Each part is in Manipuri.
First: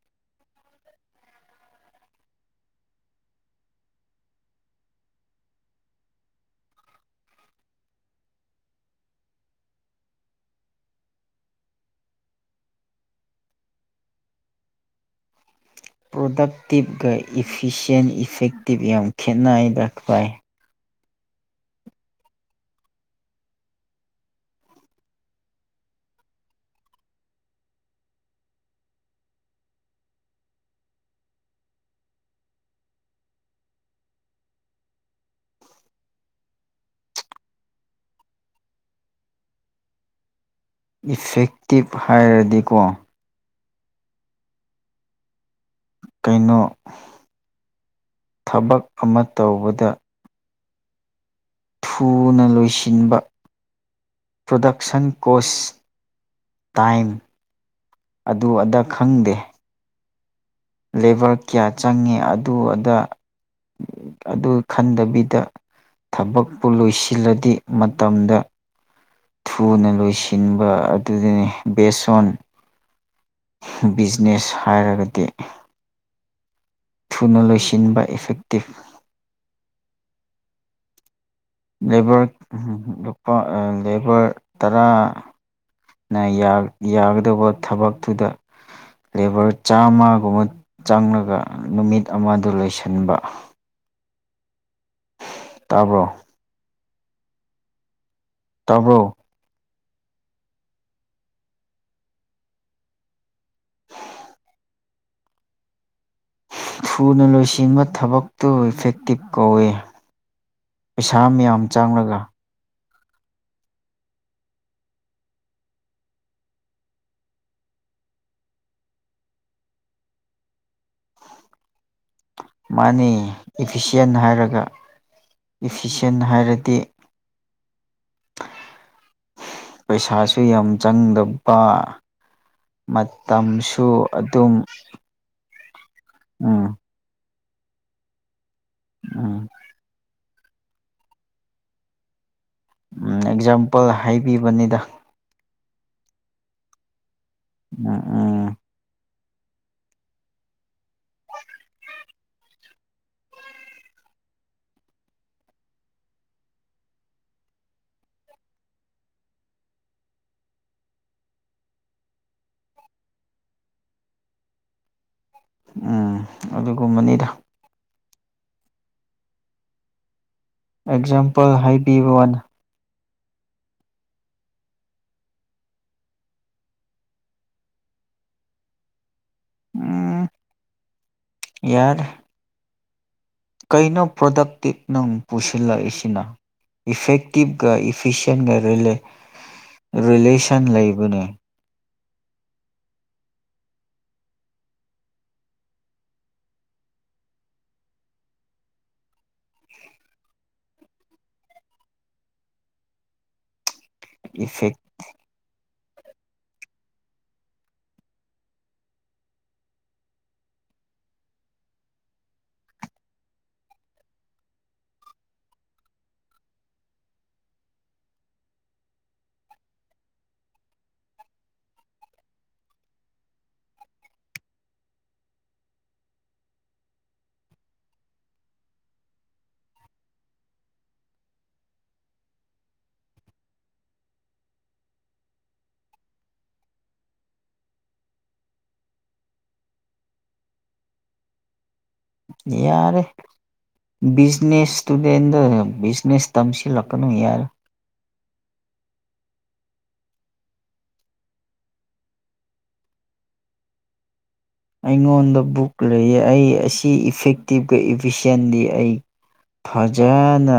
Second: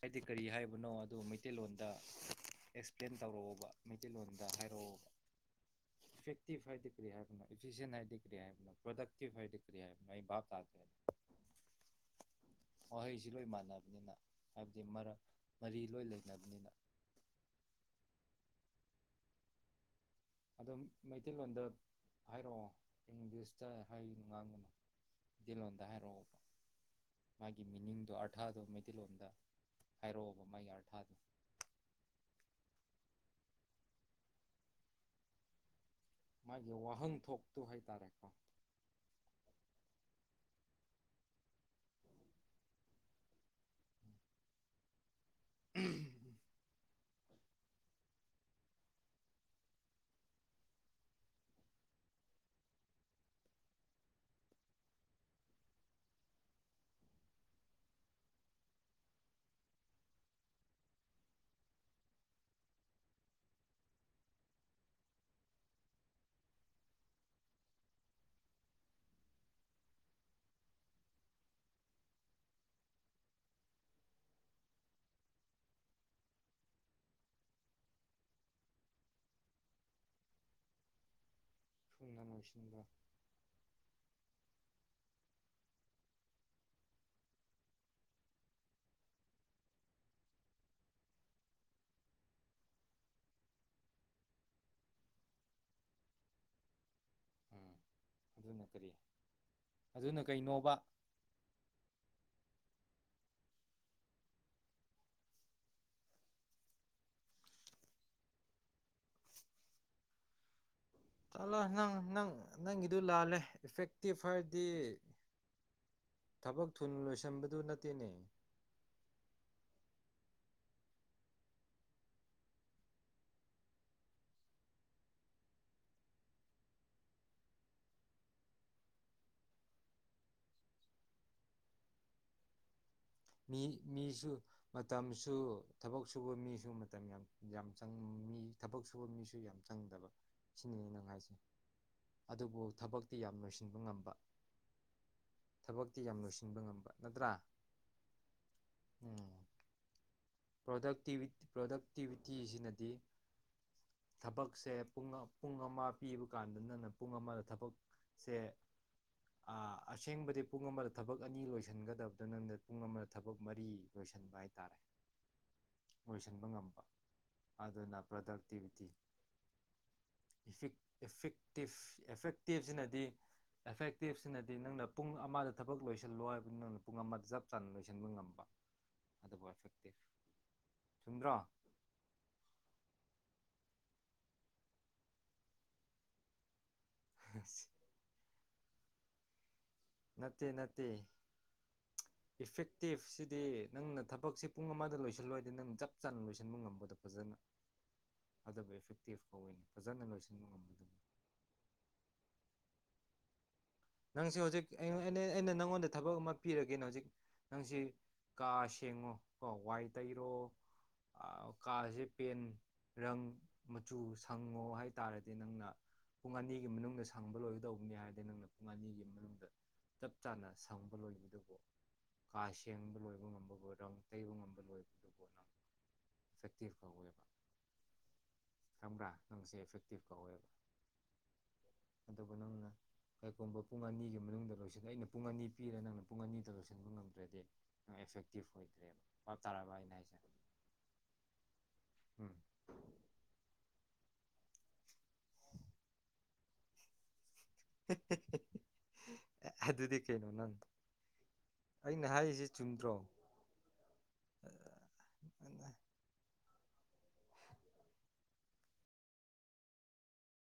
ꯍꯥꯏꯗꯤ ꯀꯔꯤ ꯍꯥꯏꯕꯅꯣ ꯑꯗꯨ ꯃꯩꯇꯩꯂꯣꯟꯗ ꯑꯦꯛꯁꯄ꯭ꯂꯦꯟ ꯇꯧꯔꯛꯑꯣꯕ ꯃꯩꯇꯩꯂꯣꯟꯗ ꯍꯥꯏꯔꯛꯑꯣꯕ ꯏꯐꯦꯛꯇꯤꯚ ꯍꯥꯏꯗꯤ ꯀꯔꯤ ꯍꯥꯏꯕꯅꯣ ꯏꯐꯤꯁꯦꯟ ꯍꯥꯏꯗꯤ ꯀꯔꯤ ꯍꯥꯏꯕꯅꯣ ꯄ꯭ꯔꯗꯛꯇꯤꯞ ꯍꯥꯏꯗꯤ ꯀꯔꯤ ꯍꯥꯏꯕꯅꯣ ꯑꯩ ꯚꯥꯞ ꯇꯥꯗ꯭ꯔꯦ ꯋꯥꯍꯩꯁꯤ ꯂꯣꯏ ꯃꯥꯟꯅꯕꯅꯤꯅ ꯑ [inaudible] ꯄ꯭ꯔꯗꯛꯇꯤꯞꯒ ꯏꯐꯤꯁꯦꯟ ꯏꯐꯦꯛꯇ ꯇꯤꯚ ꯌꯥꯝ ꯈꯦꯠꯅꯩꯗꯥ ꯕꯥꯢ ꯑꯗꯨꯝ ꯃꯩꯇꯩꯂꯣꯟꯗ ꯍꯥꯏꯔꯛꯑꯣ ꯏꯪꯂꯤꯁꯇ ꯍꯥꯏꯅꯨ ꯉꯥꯡꯅꯨ ꯃꯩꯇꯩꯂꯣꯟꯗ ꯍꯥꯏꯔꯛꯑꯣꯕ ꯃꯥꯒꯤ ꯃꯤꯅꯤꯡꯗꯣ ꯑꯥꯔꯊꯥꯗꯣ ꯃꯩꯇꯩꯂꯣꯟꯗ ꯍꯥꯏꯔꯛꯑꯣꯕ ꯃꯥꯒꯤ ꯑꯥꯔꯊꯥꯗꯣ ꯃꯥꯒꯤ ꯋꯥꯍꯟꯊꯣꯛꯇꯨ ꯍꯥꯏꯇꯥꯔꯦꯀꯣ ꯏꯐꯦꯛꯇꯤꯞ ꯍꯥꯏꯔꯗꯤꯀꯣ ꯀꯩꯅꯣ ꯊꯕꯛ ꯑꯃ ꯇꯧꯕꯗ ꯊꯨꯅ ꯂꯣꯏꯁꯤꯟꯕ ꯄ꯭ꯔꯗꯛꯁꯟ ꯀꯣꯁ ꯇꯥꯏꯝ ꯑꯗꯨ ꯑꯗ ꯈꯪꯗꯦ ꯂꯦꯕꯔ ꯀꯌꯥ ꯆꯪꯉꯤ ꯑꯗꯨ ꯑꯗꯥ ꯑꯗꯨ ꯈꯟꯗꯕꯤꯗ ꯊꯕꯛꯄꯨ ꯂꯣꯏꯁꯤꯜꯂꯗꯤ ꯃꯇꯝꯗ ꯊꯨꯅ ꯂꯣꯏꯁꯤꯟꯕ ꯑꯗꯨꯗꯅꯤ ꯕꯦꯁꯣꯟ ꯕꯤꯖꯤꯅꯦꯁ ꯍꯥꯏꯔꯒꯗꯤ ꯊꯨꯅ ꯂꯣꯏꯁꯤꯟꯕ ꯏꯐꯦꯛꯇꯤꯞ ꯁꯨꯡꯅ ꯂꯦꯕꯔ ꯂꯣꯏꯁꯤꯟꯕ ꯂꯨꯄꯥ ꯑꯥ ꯂꯦꯕꯔ ꯇꯔꯥꯅ ꯌꯥ ꯌꯥꯒꯗꯧꯕ ꯊꯕꯛꯇꯨꯗ ꯂꯦꯕꯔ ꯆꯥꯝꯃꯒꯨꯝꯕ ꯆꯪꯂꯒ ꯅꯨꯃꯤꯠ ꯑꯃꯗ ꯂꯣꯏꯁꯤꯟꯕ ꯇꯕ꯭ꯔꯣ ꯎꯝ ꯑꯗꯨꯅ ꯀꯔꯤ ꯇꯥ꯭ꯕꯔꯣ ꯑꯗꯨꯅ ꯀꯩꯅꯣꯕ [inaudible] ꯊꯨꯅ ꯂꯣꯏꯁꯤꯟꯕ ꯊꯕꯛꯇꯨ ꯏꯐꯦꯛꯇꯤꯞ ꯀꯧꯏ ꯄꯩꯁꯥ ꯃꯌꯥꯝ ꯆꯡꯂꯒ ꯑꯗꯨ ꯂꯥꯜꯂꯦ ꯏꯐꯦꯛꯇꯤꯞ ꯍꯥꯏꯔꯗꯤ ꯊꯕꯛ ꯊꯨꯅ ꯂꯣꯏꯁꯤꯟꯕꯗꯨ ꯅꯠꯇꯦꯅꯦ ꯃꯥꯅꯤ ꯏꯐꯤꯁꯦꯟ ꯍꯥꯏꯔꯒ ꯏꯐꯁꯤꯟ ꯍꯥꯏꯔꯗꯤ ꯄꯩꯁꯥꯁꯨ ꯌꯥꯝ ꯆꯪꯗꯕ ꯃꯤ ꯃꯇꯝꯁꯨ ꯃꯤꯁꯨ ꯑꯗꯨꯝ ꯃꯇꯝꯁꯨ ꯊꯕꯛ ꯁꯨꯕ ꯃꯤꯁꯨ ꯎꯝ ꯃꯇꯝ ꯌꯥꯝ ꯌꯥꯝ ꯆꯪꯕ ꯃꯤ ꯊꯕꯛ ꯁꯨꯕ ꯃꯤꯁꯨ ꯎꯝ ꯌꯥꯝ ꯆꯪꯗꯕ ꯁꯤꯅꯤ ꯑꯩꯅ ꯉꯥꯏꯁꯦ ꯑꯗꯨꯕꯨ ꯊꯕꯛꯇꯤ ꯌꯥꯝ ꯂꯣꯏꯁꯤꯟꯕ ꯑꯦꯛꯖꯥꯝꯄꯜ ꯉꯝꯕ ꯍꯥꯏꯕꯤꯕꯅꯤꯗ ꯊꯕꯛꯇꯤ ꯌꯥꯝ ꯂꯣꯏꯁꯤꯟꯕ ꯉꯝꯕ ꯅꯠꯇ꯭ꯔꯥ ꯎꯝ ꯎꯝ ꯄ꯭ꯔꯗꯤ ꯄ꯭ꯔꯗꯛꯇꯤꯕꯤꯇꯤꯁꯤꯅꯗꯤ ꯊꯕꯛꯁꯦ ꯄ ꯄꯨꯡ ꯑꯃ ꯄꯤꯕ ꯀꯥꯟꯗ ꯅꯪꯅ ꯄꯨꯡ ꯑꯃꯗ ꯊꯕꯛꯁꯦ ꯑꯁꯦꯡꯕꯗꯤ ꯄꯨꯡ ꯑꯃꯗ ꯊꯕꯛ ꯑꯅꯤ ꯂꯣꯏꯁꯤꯟꯒꯗꯕꯗ ꯅꯪꯅ ꯄꯨꯡ ꯑꯃꯗ ꯊꯕꯛ ꯃꯔꯤ ꯂꯣꯏꯁꯤꯟꯕ ꯍꯥꯏꯇꯥꯔꯦ ꯎꯝ ꯂꯣꯏꯁꯤꯟꯕ ꯉꯝꯕ ꯑꯗꯨꯒꯨꯝꯕꯅꯤꯗ ꯑꯗꯨꯅ ꯄ꯭ꯔꯗꯛꯇꯤꯚꯤꯇꯤ ꯑꯦꯛꯖꯥꯝꯄꯜ ꯏꯐꯤꯛꯇꯤꯞ ꯍꯥꯏꯕꯤꯕ ꯋꯥꯅꯤ ꯑꯦꯐꯦꯛꯇꯤꯞꯁꯤꯅꯗꯤ ꯑꯦꯐꯦꯛꯇꯤꯞꯁꯤꯅꯗꯤ ꯅꯪꯅ ꯄꯨꯡ ꯑꯃꯗ ꯊꯕꯛ ꯂꯣꯏꯁꯤꯜꯂꯣ ꯍꯥꯏꯕꯗ ꯅꯪꯅ ꯄꯨꯡ ꯑꯃꯗ ꯆꯞ ꯆꯅ ꯂꯣꯏꯁꯤꯟꯕ ꯉꯝꯕ ꯑꯗꯨꯕꯨ ꯑꯦꯐꯦꯛꯇꯤꯞ ꯎꯝ ꯆꯨꯝꯗ꯭ꯔꯣ ꯌꯥꯔꯦ ꯀꯩꯅꯣ ꯄ꯭ꯔꯗꯛꯇꯤꯞ ꯅꯪ ꯄꯨꯁꯤꯜꯂꯛꯏꯁꯤꯅ ꯏꯐꯦꯛꯇꯤꯚꯒ ꯏꯐꯤꯁꯦꯟꯒ ꯂꯦ ꯂꯦ ꯅꯠꯇꯦ ꯔꯤꯂꯦꯁꯟ ꯅꯠꯇꯦ ꯂꯩꯕꯅꯦ ꯏꯐꯦꯛꯇꯤꯞꯁꯤꯗꯤ ꯅꯪꯅ ꯊꯕꯛꯁꯤ ꯄꯨꯡ ꯑꯃꯗ ꯂꯣꯏꯁꯤꯜꯂꯣꯏ ꯍꯥꯏꯗꯤ ꯅꯪ ꯆꯞ ꯆꯥꯅ ꯂꯣꯏꯁꯤꯟꯕ ꯉꯝꯕꯗꯣ ꯐꯖꯅ ꯐꯖꯕ ꯏꯐꯦꯛꯇꯤꯞ ꯀꯧꯋꯦ ꯐꯖꯅ ꯂꯣꯏꯁꯤꯟꯕ ꯉꯝꯕꯗꯨ ꯅꯪꯁꯤ ꯍꯧꯖꯤꯛ ꯏꯐꯦꯛ ꯑꯩꯅ ꯑꯩꯅ ꯑꯩꯅ ꯅꯪꯉꯣꯟꯗ ꯊꯕꯛ ꯑꯃ ꯄꯤꯔꯒꯦꯅ ꯍꯧꯖꯤꯛ ꯅꯪꯁꯤ ꯀꯥ ꯁꯦꯡꯉꯣ ꯀꯣ ꯋꯥꯏ ꯇꯩꯔꯣ ꯑꯥ ꯀꯥꯁꯦ ꯄꯦꯟ ꯔꯪ ꯃꯆꯨ ꯁꯪꯉꯣ ꯍꯥꯏꯇꯥꯔꯗꯤ ꯅꯪꯅ ꯄꯨꯡ ꯑꯅꯤꯒꯤ ꯃꯅꯨꯡꯗ ꯁꯪꯕ ꯂꯣꯏꯒꯗꯧꯕꯅꯤ ꯍꯥꯏꯔꯗꯤ ꯅꯪꯅ ꯑꯅꯤꯒꯤ ꯃꯅꯨꯡꯗ ꯆꯞ ꯆꯥꯅ ꯁꯪꯕ ꯂꯣꯏꯕꯗꯨꯕꯨ ꯀꯥ ꯁꯦꯡꯕ ꯂꯣꯏꯕ ꯉꯝꯕꯕꯨ ꯔꯪ ꯇꯩꯕ ꯉꯝꯕ ꯂꯣꯏꯕꯗꯨꯕꯨ ꯅꯪ ꯏꯐꯦꯛꯇꯤꯞ ꯀꯧꯋꯦꯕ ꯈꯪꯕ꯭ꯔꯥ ꯅꯪꯁꯦ ꯏꯐꯦꯛꯇꯤꯞ ꯀꯧꯋꯦꯕ ꯑꯗꯨꯒ ꯅꯪꯅ ꯀꯔꯤꯒꯨꯝꯕ ꯄꯨꯡ ꯑꯅꯤꯒꯤ ꯃꯅꯨꯡꯗ ꯂꯣꯏꯁꯤꯜꯂ ꯑꯩꯅ ꯄꯨꯡ ꯑꯅꯤ ꯄꯤꯔꯦ ꯅꯪꯅ ꯄꯨꯡ ꯑꯅꯤꯗ ꯂꯣꯏꯁꯤꯟꯕ ꯉꯝꯗ꯭ꯔꯗꯤ ꯑꯦꯐꯦꯛꯇꯤꯞ ꯑꯣꯏꯗ꯭ꯔꯦꯕ ꯚꯥꯞ ꯇꯥꯔꯕ ꯑꯩꯅ ꯍꯥꯏꯁꯦ ꯎꯝ ꯌꯥꯔꯦ ꯕꯤꯖꯤꯅꯦꯁ ꯏꯁꯇꯨꯗꯦꯟꯗꯣ ꯕꯤꯖꯤꯅꯦꯁ ꯇꯝꯁꯤꯜꯂꯛꯀꯅꯨ ꯌꯥꯔꯦ ꯍꯦ ꯍꯦ ꯍꯦ ꯑꯦ ꯑꯗꯨꯗꯤ ꯀꯩꯅꯣ ꯅꯪ ꯑꯩꯅ ꯍꯥꯏꯔꯤꯁꯤ ꯆꯨꯝꯗ꯭ꯔꯣ ꯑꯩꯉꯣꯟꯗ ꯕꯨꯛ ꯂꯩꯌꯦ ꯑꯩ ꯀꯤ ꯏꯐꯦꯛꯇꯤꯞꯀ ꯏꯕꯤꯁꯦꯟꯗꯤ ꯑꯩ ꯐꯖꯅ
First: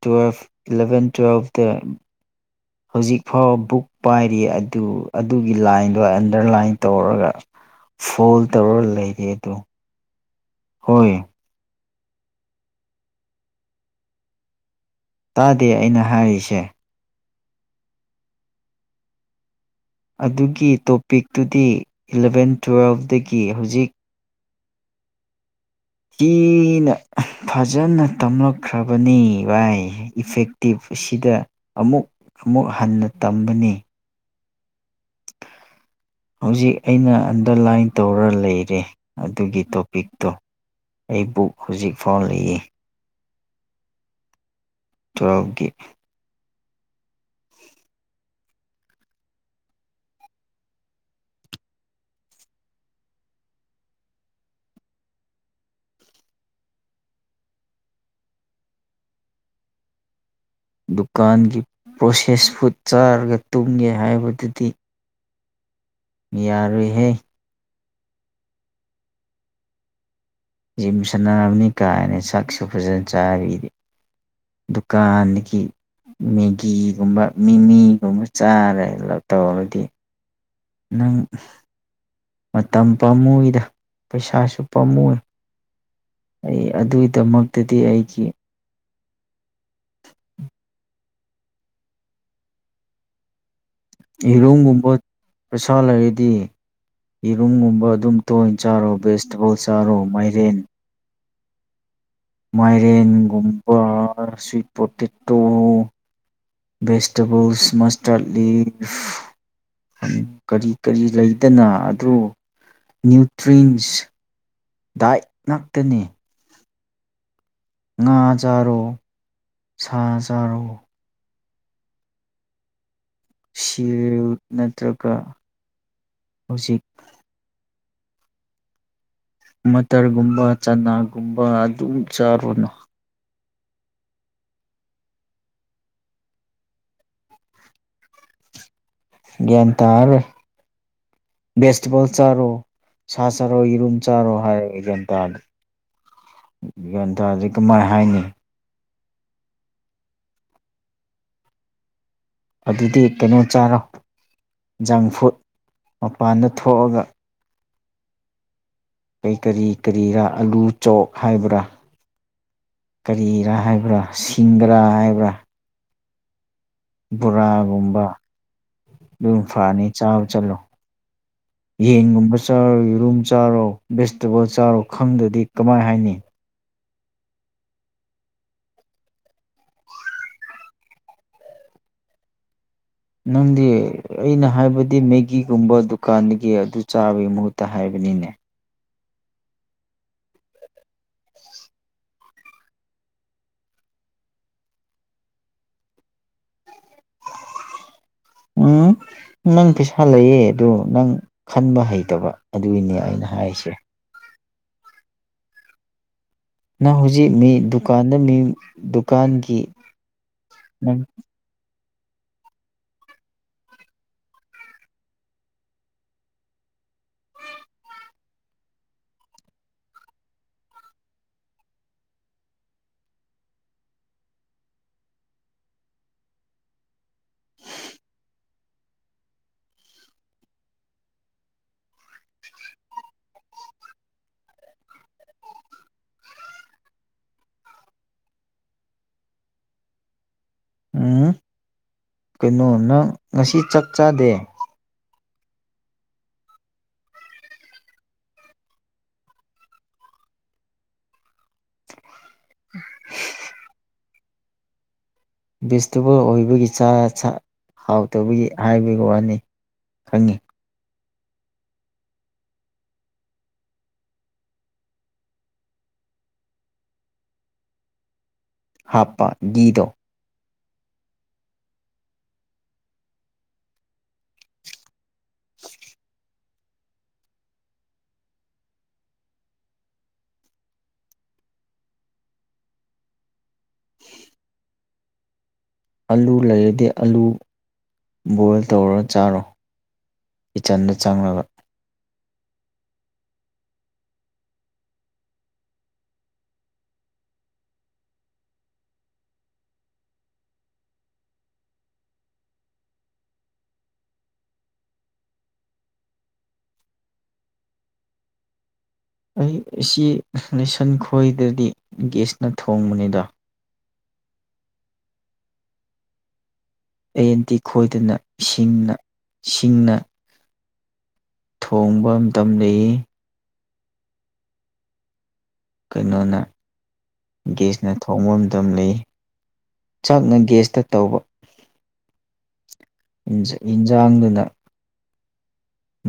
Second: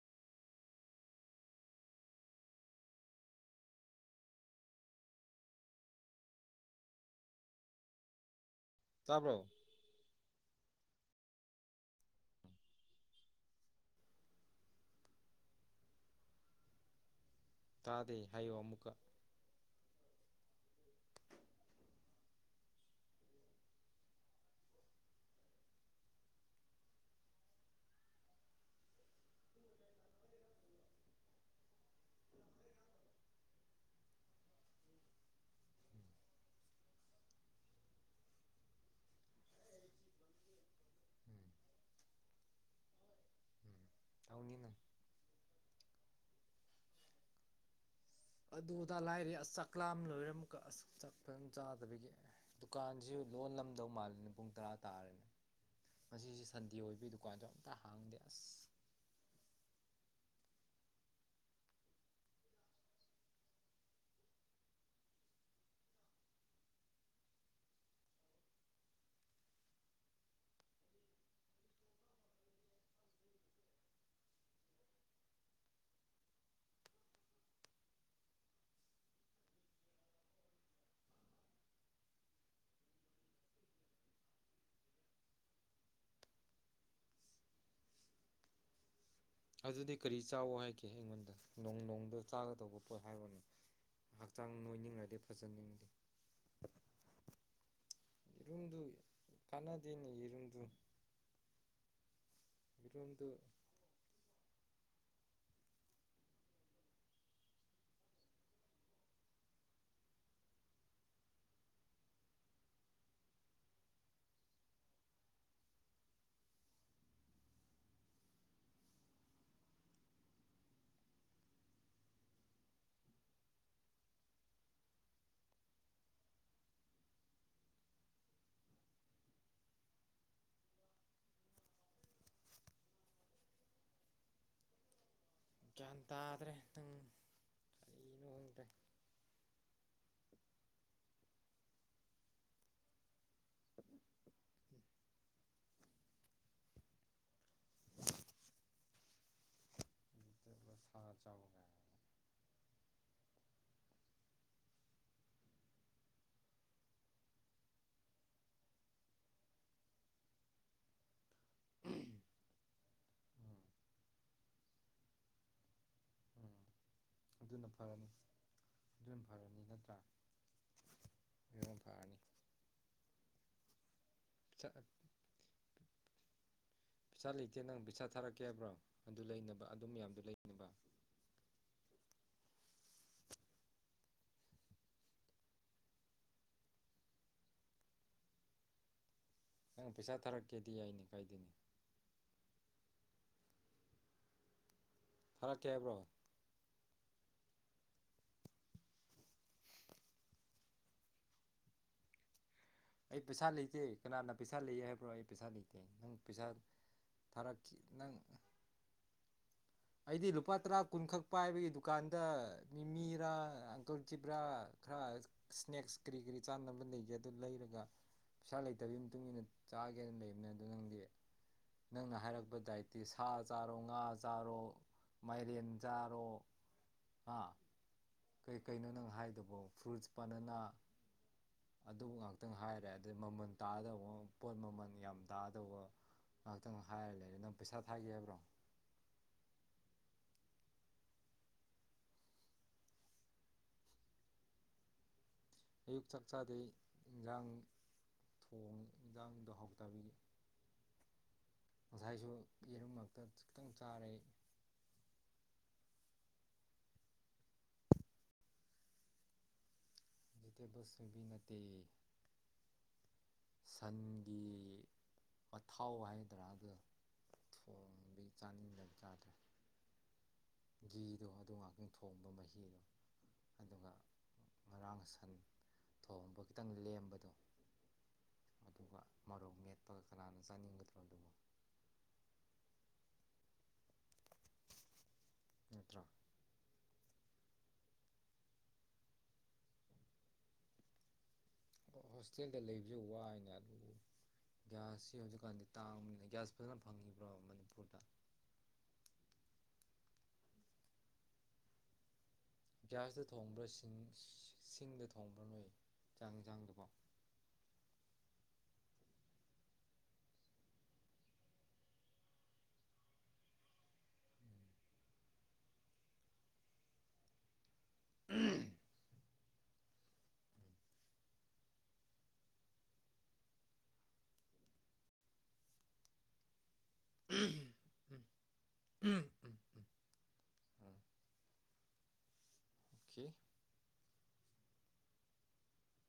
ꯇꯨꯋꯐ ꯏꯂꯚꯦꯟ ꯇꯨꯋꯦꯜꯐꯇ ꯍꯧꯖꯤꯛ ꯐꯥꯎꯕ ꯕꯨꯛ ꯄꯥꯏꯔꯤ ꯑꯗꯨ ꯑꯗꯨꯒꯤ ꯂꯥꯏꯟꯗꯣ ꯑꯟꯗꯔꯂꯥꯏꯟ ꯇꯧꯔꯒ ꯐꯣꯜ ꯇꯧꯔꯒ ꯂꯩꯔꯦ ꯇꯥꯕ꯭ꯔꯣ ꯑꯗꯣ ꯍꯣꯏꯌꯦ ꯇꯥꯗꯦ ꯑꯩꯅ ꯍꯥꯏꯔꯤꯁꯦ ꯇꯥꯗꯦ ꯍꯥꯏꯌꯣ ꯑꯃꯨꯛꯀ ꯑꯗꯨꯒꯤ ꯇꯣꯄꯤꯛꯇꯨꯗꯤ ꯏꯂꯚꯦꯟ ꯇꯨꯋꯦꯜꯐꯇꯒꯤ ꯍꯧꯖꯤꯛ ꯀꯤꯅ ꯐꯖꯅ ꯇꯝꯂꯛꯈ꯭ꯔꯕꯅꯤ ꯚꯥꯏ ꯏꯐꯦꯛꯇꯤꯞ ꯑꯁꯤꯗ ꯑꯃꯨꯛ ꯑꯃꯨꯛ ꯍꯟꯅ ꯇꯝꯕꯅꯤ ꯍꯧꯖꯤꯛ ꯑꯩꯅ ꯑꯟꯗꯔꯂꯥꯏꯟ ꯇꯧꯔ ꯂꯩꯔꯦ ꯑꯗꯨꯒꯤ ꯇꯣꯄꯤꯛꯇꯣ ꯎꯝ ꯑꯩꯕꯨꯛ ꯍꯧꯖꯤꯛ ꯐꯥꯎ ꯂꯩꯌꯦ ꯎꯝ ꯇꯧꯅꯤ ꯅ [inaudible] ꯇꯨꯋꯦꯐꯒꯤ ꯑꯗꯨꯗꯥ ꯂꯥꯏꯔꯦ ꯑꯁ ꯆꯥꯛꯂꯥꯝꯕꯅ ꯂꯣꯢꯔꯦ ꯑꯃꯨꯛꯀ ꯑꯁ ꯆꯥꯛ ꯐꯖꯅ ꯆꯥꯗꯕꯒꯤ ꯗꯨꯀꯥꯟꯁꯤꯁꯨ ꯂꯣꯟꯂꯝꯗꯧ ꯃꯥꯜꯂꯤꯦꯅꯦ ꯄꯨꯡ ꯇꯔꯥ ꯇꯥꯔꯦꯅꯦ ꯉꯁꯤꯁꯨ ꯁꯟꯗꯦ ꯑꯣꯏꯕ ꯗꯨꯀꯥꯟꯁꯨ ꯑꯝꯇ ꯍꯥꯡꯗꯦ ꯑꯁ ꯗꯨꯀꯥꯟꯒꯤ ꯄ꯭ꯔꯣꯁꯦꯁ ꯐꯨꯗ ꯆꯥꯔꯒ ꯇꯨꯝꯒꯦ ꯍꯥꯏꯕꯗꯨꯗꯤ ꯌꯥꯔꯣꯏꯍꯦ ꯖꯤꯝ ꯁꯥꯟꯅꯕꯅꯤ ꯀꯥꯏꯅ ꯁꯛꯁꯨ ꯐꯖꯅ ꯆꯥꯔꯤꯗꯤ ꯗꯨꯀꯥꯟꯗꯒꯤ ꯃꯦꯒꯤꯒꯨꯝꯕ ꯃꯤꯃꯤꯒꯨꯝꯕ ꯆꯥꯔꯦ ꯇꯧꯔꯗꯤ ꯅꯪ ꯃꯇꯝ ꯄꯥꯝꯃꯨꯏꯗ ꯄꯩꯁꯥꯁꯨ ꯄꯥꯝꯃꯨ ꯑꯩ ꯑꯗꯨꯒꯤꯗꯃꯛꯇꯗꯤ ꯑꯩꯒꯤ ꯑꯗꯨꯗꯤ ꯀꯔꯤ ꯆꯥꯎ ꯍꯥꯏꯒꯦ ꯑꯩꯉꯣꯟꯗ ꯅꯣꯡ ꯅꯣꯡꯗ ꯆꯥꯒꯗꯧꯕ ꯄꯣꯠ ꯍꯥꯏꯕꯅꯤ ꯌꯦꯔꯨꯝꯒꯨꯝꯕ ꯄꯩꯁꯥ ꯂꯩꯔꯗꯤ ꯌꯦꯔꯨꯝꯒꯨꯝꯕ ꯑꯗꯨꯝ ꯇꯣꯏ ꯌꯦꯔꯨꯝꯗꯨ ꯆꯥꯔꯣ ꯕꯦꯁꯇꯕꯣꯜ ꯆꯥꯔꯣ ꯀꯥꯟꯅꯗꯦꯅꯦ ꯃꯥꯏꯔꯦꯟ ꯌꯦꯔꯨꯝꯗꯨ ꯌꯦꯔꯨꯝꯗꯨ ꯃꯥꯏꯔꯦꯟꯒꯨꯝꯕ ꯁꯨꯋꯤꯠꯄꯣꯇꯦ ꯇꯣ ꯚꯦꯖꯤꯇꯦꯕꯜꯁ ꯃꯁꯇꯔꯠ ꯂꯤꯐ ꯀꯔꯤ ꯀꯔꯤ ꯂꯩꯗꯅ ꯑꯗꯨ ꯅ꯭ꯌꯨꯇ꯭ꯔꯤꯟꯁ ꯗꯥꯏꯠ ꯉꯥꯛꯇꯅꯤ ꯉꯥ ꯆꯥꯔꯣ ꯁꯥ ꯆꯥꯔꯣ ꯁꯤꯔ ꯅꯠꯇ꯭ꯔꯒ ꯍꯧꯖꯤꯛ ꯃꯇꯔꯒꯨꯝꯕ ꯆꯅꯥꯒꯨꯝꯕ ꯑꯗꯨꯝ ꯆꯥꯔꯨꯅ ꯒ꯭ꯌꯥꯟ ꯇꯥꯗ꯭ꯔꯦ ꯅꯪ ꯀꯔꯤ ꯍꯣꯡꯗ꯭ꯔꯦ [inaudible] [unintelligible] ꯭ꯒ꯭ꯌꯥꯟ ꯇꯔꯔꯣꯢ ꯚꯦꯁꯇꯦꯕꯜ ꯆꯔꯣ ꯁꯥ ꯆꯔꯣ ꯌꯦꯔꯨꯝ ꯆꯥꯔꯣ ꯍꯥꯏꯔ ꯒ꯭ꯌꯥꯟ ꯇꯥꯗ꯭ꯔꯦ ꯒ꯭ꯌꯥꯟ ꯇꯥꯗꯤ ꯀꯃꯥꯏ ꯍꯥꯏꯅꯤ [inaudible] ꯑꯗꯨꯗꯤ ꯀꯩꯅꯣ ꯆꯥꯔꯣ ꯖꯪ ꯐꯨꯗ ꯃꯄꯥꯟꯗ ꯊꯣꯛꯑꯒ ꯀꯔꯤ ꯀꯔꯤ ꯀꯔꯤꯔꯥ ꯑꯂꯨ ꯆꯣꯛ ꯍꯥꯏꯕ꯭ꯔꯥ ꯎꯝ ꯀꯔꯤꯔ ꯍꯥꯏꯕ꯭ꯔꯥ ꯁꯤꯡꯒꯔꯥ ꯍꯥꯏꯕ꯭ꯔꯥ ꯎꯝ ꯑꯗꯨꯅ ꯕꯣꯔꯥꯒꯨꯝꯕ ꯐꯔꯅꯤ ꯑꯗꯨꯅ ꯐꯔꯅꯤ ꯆꯥꯕ ꯆꯠꯂꯣ ꯑꯗꯨꯅ ꯐꯔꯅꯤ ꯌꯦꯟꯒꯨꯝꯕ ꯆꯥꯔꯣ ꯌꯦꯔꯨꯝ ꯆꯥꯔꯣ ꯚꯦꯖꯇꯦꯕꯜ ꯄꯩꯁꯥ ꯆꯥꯔꯣ ꯈꯪꯗꯗꯤ ꯀꯃꯥꯏ ꯍꯥꯏꯅꯤ ꯄꯩꯁꯥ ꯂꯩꯇꯦ ꯅꯪ ꯄꯩꯁꯥ ꯊꯥꯔꯛꯀꯦ ꯍꯥꯏꯕ꯭ꯔꯣ ꯑꯗꯨ ꯃꯌꯥꯝꯗꯣ ꯑꯗꯨ ꯂꯩꯅꯕ ꯅꯪꯗꯤ ꯑꯩꯅ ꯍꯥꯏꯕꯗꯤ ꯃꯦꯒꯤꯒꯨꯝꯕ ꯗꯨꯀꯥꯟꯗꯒꯤ ꯑꯗꯨ ꯆꯥꯕꯒꯤ ꯃꯍꯨꯠꯇ ꯍꯥꯏꯕꯅꯤꯅꯦ ꯅꯪ ꯄꯩꯁꯥ ꯊꯥꯔꯛꯀꯦꯗꯤ ꯌꯥꯏꯅꯦ ꯀꯥꯏꯗꯦꯅꯦ ꯊꯥꯔꯛꯀꯦ ꯍꯥꯏꯕ꯭ꯔꯣ ꯎꯝ ꯅꯪ ꯄꯩꯁꯥ ꯂꯩꯌꯦ ꯑꯗꯨ ꯅꯪ ꯈꯟꯕ ꯍꯩꯇꯕ ꯑꯗꯨꯒꯤꯅꯦ ꯑꯩ ꯑꯩꯅ ꯄꯩꯁꯥ ꯍꯥꯏꯁꯦ ꯂꯩꯇꯦ ꯀꯅꯥꯅ ꯄꯩꯁꯥ ꯂꯩꯌꯦ ꯍꯥꯏꯕ꯭ꯔꯣ ꯑꯩ ꯄꯩꯁꯥ ꯂꯩꯇꯦ ꯅꯪ ꯄꯩꯁꯥ ꯅꯪ ꯍꯧꯖꯤꯛ ꯃꯤ ꯊꯥꯔꯛꯈꯤ ꯅꯪ ꯗꯨꯀꯥꯟꯗ ꯃꯤ ꯗꯨꯀꯥꯟꯒꯤ ꯑꯩꯗꯤ ꯂꯨꯄꯥ ꯇꯔꯥ ꯅꯪ ꯀꯨꯟꯈꯛ ꯄꯥꯏꯕꯒꯤ ꯗꯨꯀꯥꯟꯗ ꯃꯤꯃꯤꯔꯥ ꯑꯪꯀꯜ ꯆꯤꯕ꯭ꯔꯥ ꯈꯔ ꯁ꯭ꯅꯦꯛꯁ ꯀꯔꯤ ꯀꯔꯤ ꯆꯥꯅꯕ ꯂꯩꯒꯦ ꯑꯗꯨ ꯂꯩꯔ ꯄꯩꯁꯥ ꯂꯩꯇꯕꯩ ꯃꯇꯨꯡꯏꯟꯅ ꯆꯥꯒꯦꯅ ꯂꯩꯕꯅꯦ ꯑꯗꯣ ꯅꯪꯗꯤ ꯅꯪꯅ ꯍꯥꯏꯔꯛꯄ ꯗꯥꯏꯠꯇꯤ ꯁꯥ ꯆꯥꯔꯣ ꯉꯥ ꯆꯥꯔꯣ ꯃꯥꯏꯔꯦꯟ ꯆꯥꯔꯣ ꯉꯥ ꯀꯩ ꯀꯩꯅꯣ ꯅꯪ ꯍꯥꯏꯗꯨꯕꯣ ꯐ꯭ꯔꯨꯏꯠꯁ ꯄꯅꯅ ꯑꯗꯨ ꯉꯥꯛꯇ ꯇꯥꯗꯧꯕ ꯄꯣꯠ ꯃꯃꯟ ꯌꯥꯝ ꯇꯥꯗꯧꯕ ꯉꯥꯛꯇꯪ ꯍꯥꯏꯔ ꯂꯩꯔꯦ ꯅꯪ ꯄꯩꯁꯥ ꯊꯥꯒꯦ ꯍꯥꯏꯕ꯭ꯔꯣ ꯎꯝ ꯀꯩꯅꯣ ꯅꯪ ꯉꯁꯤ ꯆꯥꯛ ꯆꯥꯗꯦ ꯑꯌꯨꯛ ꯆꯥꯛ ꯆꯥꯗꯩ ꯑꯩ ꯏꯟꯖꯥꯡ ꯊꯣꯡ ꯏꯟꯖꯥꯡꯗꯣ ꯍꯥꯎꯇꯕꯒꯤ ꯉꯁꯥꯏꯁꯨ ꯌꯦꯔꯨꯝꯃꯛꯇ ꯈꯤꯇꯪ ꯆꯥꯔꯦ ꯚꯦꯖꯇꯤꯕꯜ ꯑꯣꯏꯕꯒꯤ ꯆꯥ ꯆꯥ ꯍꯥꯎꯇꯕꯒꯤ ꯍꯥꯏꯕꯒꯤ ꯋꯥꯅꯤ ꯈꯪꯉꯤ [unintelligible] ꯅꯠꯇꯦ ꯁꯟꯒꯤ ꯃꯊꯥꯎ ꯍꯥꯏꯒꯗ꯭ꯔꯥ ꯑꯗꯨꯗꯣ ꯊꯣꯡꯕꯩ ꯍꯥꯞꯄ ꯒꯤꯗꯣ ꯒꯤꯗꯣ ꯑꯗꯨ ꯉꯥꯛꯇꯪ ꯊꯣꯡꯕ ꯃꯍꯤꯗꯣ ꯑꯗꯨꯒ ꯉꯔꯥꯡ ꯁꯥꯏ [inaudible] ꯑꯃꯨꯇꯪ ꯂꯦꯝꯕꯗꯣ ꯑꯗꯨꯒ ꯃꯔꯣꯛ ꯃꯦꯠꯄꯒ ꯀꯅꯥꯅ ꯆꯥꯅꯤꯡꯒꯗ꯭ꯔꯣ ꯑꯗꯨꯕꯨ ꯅꯠꯇ꯭ꯔꯣ ꯑꯂꯨ ꯂꯩꯔꯗꯤ ꯑꯂꯨ ꯕꯣꯏꯜ ꯇꯧꯔ ꯆꯥꯔꯣ ꯏꯆꯟꯗ ꯆꯪꯅꯒ ꯍꯣꯁꯇꯦꯜꯗ ꯂꯩꯕꯖꯦ ꯋꯥꯏꯗ ꯑꯗꯨ ꯒ꯭ꯌꯥꯁꯁꯤ ꯍꯧꯖꯤꯛꯀꯥꯟꯗꯤ ꯇꯥꯡꯕꯅꯤꯅ ꯒ꯭ꯌꯥꯁ ꯐꯖꯅ ꯐꯪꯉꯤꯕ꯭ꯔꯣ ꯃꯅꯤꯄꯨꯔꯗ ꯒ꯭ꯌꯥꯁꯇ ꯊꯣꯡꯕ꯭ꯔꯥ ꯁꯤꯡ ꯁꯤꯡꯗ ꯊꯣꯡꯕ꯭ꯔꯥ ꯅꯣꯏ ꯆꯥꯛ ꯏꯟꯁꯥꯡꯗꯨꯕꯣ ꯑꯩ ꯁꯤ ꯅꯤꯁꯟ ꯈꯣꯏꯗꯗꯤ ꯒꯦꯁꯅ ꯊꯣꯡꯕꯅꯤꯗ ꯑꯦꯟꯗꯤ ꯈꯣꯏꯗꯅ ꯏꯁꯤꯡꯅ ꯁꯤꯡꯅ ꯊꯣꯡꯕ ꯃꯇꯝ ꯂꯩꯌꯦ ꯀꯩꯅꯣꯅꯦ ꯒꯦꯁ ꯅ ꯊꯣꯡꯝ ꯇꯨꯝꯃꯤ ꯆꯥꯛꯅ ꯒꯦꯁ ꯇ ꯇꯧꯕ ꯑꯣꯀꯦ ꯍꯤꯟꯖ ꯍꯤꯟꯖꯥꯡꯗꯨꯅ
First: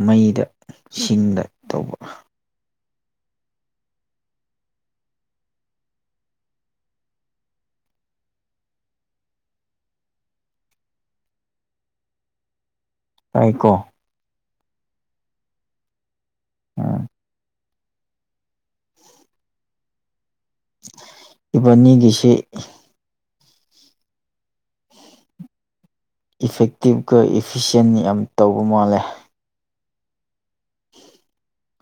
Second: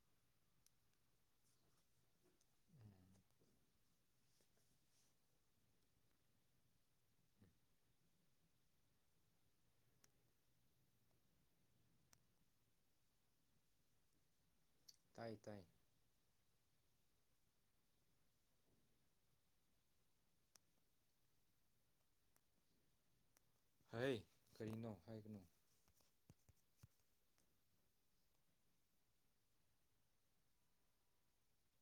ꯃꯩꯗ ꯁꯤꯡꯗ ꯇꯧꯕ ꯇꯥꯏꯀꯣ ꯇꯥꯏ ꯇꯥꯏ ꯎꯝ ꯏꯕꯥꯅꯤꯒꯤꯁꯦ ꯍꯩ ꯀꯔꯤꯅꯣ ꯍꯥꯏꯒꯅꯨ ꯏꯐꯦꯛꯇꯤꯞꯀ ꯏꯐꯤꯁꯦꯟ ꯌꯥꯝ ꯇꯧꯕ ꯃꯥꯜꯂꯦ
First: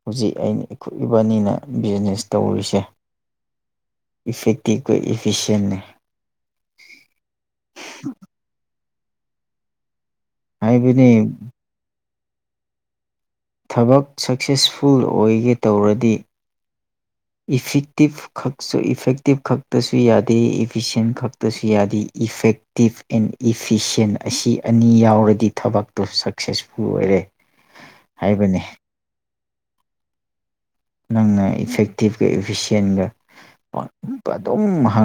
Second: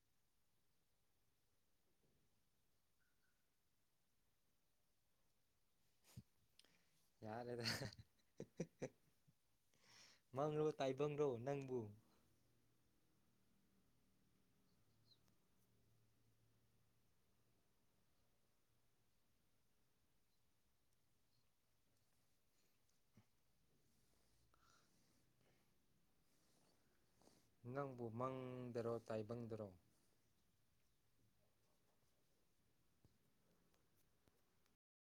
ꯍꯧꯖꯤꯛ ꯑꯩꯅ ꯏꯈꯣꯏ ꯏꯕꯥꯏꯅꯤꯅ ꯕꯤꯖꯤꯅꯦꯁ ꯇꯧꯔꯤꯁꯦ ꯏꯐꯦꯛꯇꯤꯞꯀ ꯏꯐꯤꯁꯦꯟꯅꯦ ꯌꯥꯔꯦꯗ ꯃꯪꯂꯣ ꯇꯥꯏꯕꯪꯔꯣ ꯍꯥꯏꯕꯗꯤ ꯅꯪꯕꯨ ꯊꯕꯛ ꯁꯛꯁꯦꯁꯐꯨꯜ ꯑꯣꯏꯒꯦ ꯇꯧꯔꯗꯤ ꯏꯐꯦꯛꯇꯤꯞ ꯈꯛꯁꯨ ꯏꯐꯦꯛꯇꯤꯞ ꯈꯛꯇꯁꯨ ꯌꯥꯗꯦ ꯏꯐꯤꯁꯦꯟ ꯈꯛꯇꯁꯨ ꯌꯥꯗꯦ ꯏꯐꯦꯛꯇꯤꯞ ꯑꯦꯟ ꯏꯐꯤꯁꯟ ꯑꯁꯤ ꯑꯅꯤ ꯌꯥꯎꯔꯗꯤ ꯊꯕꯛꯇꯣ ꯁꯛꯁꯦꯁꯐꯨꯜ ꯑꯣꯏꯔꯦ ꯅꯪꯕꯨ ꯍꯥꯏꯕꯅꯤ ꯃꯪꯗꯔꯣ ꯇꯥꯏꯕꯪꯗꯔꯣ ꯁꯦꯛ ꯐꯦꯛꯇꯤꯚ ꯀ ꯏꯐꯤꯁꯦꯟꯒ ꯄ ꯑꯗꯨꯝ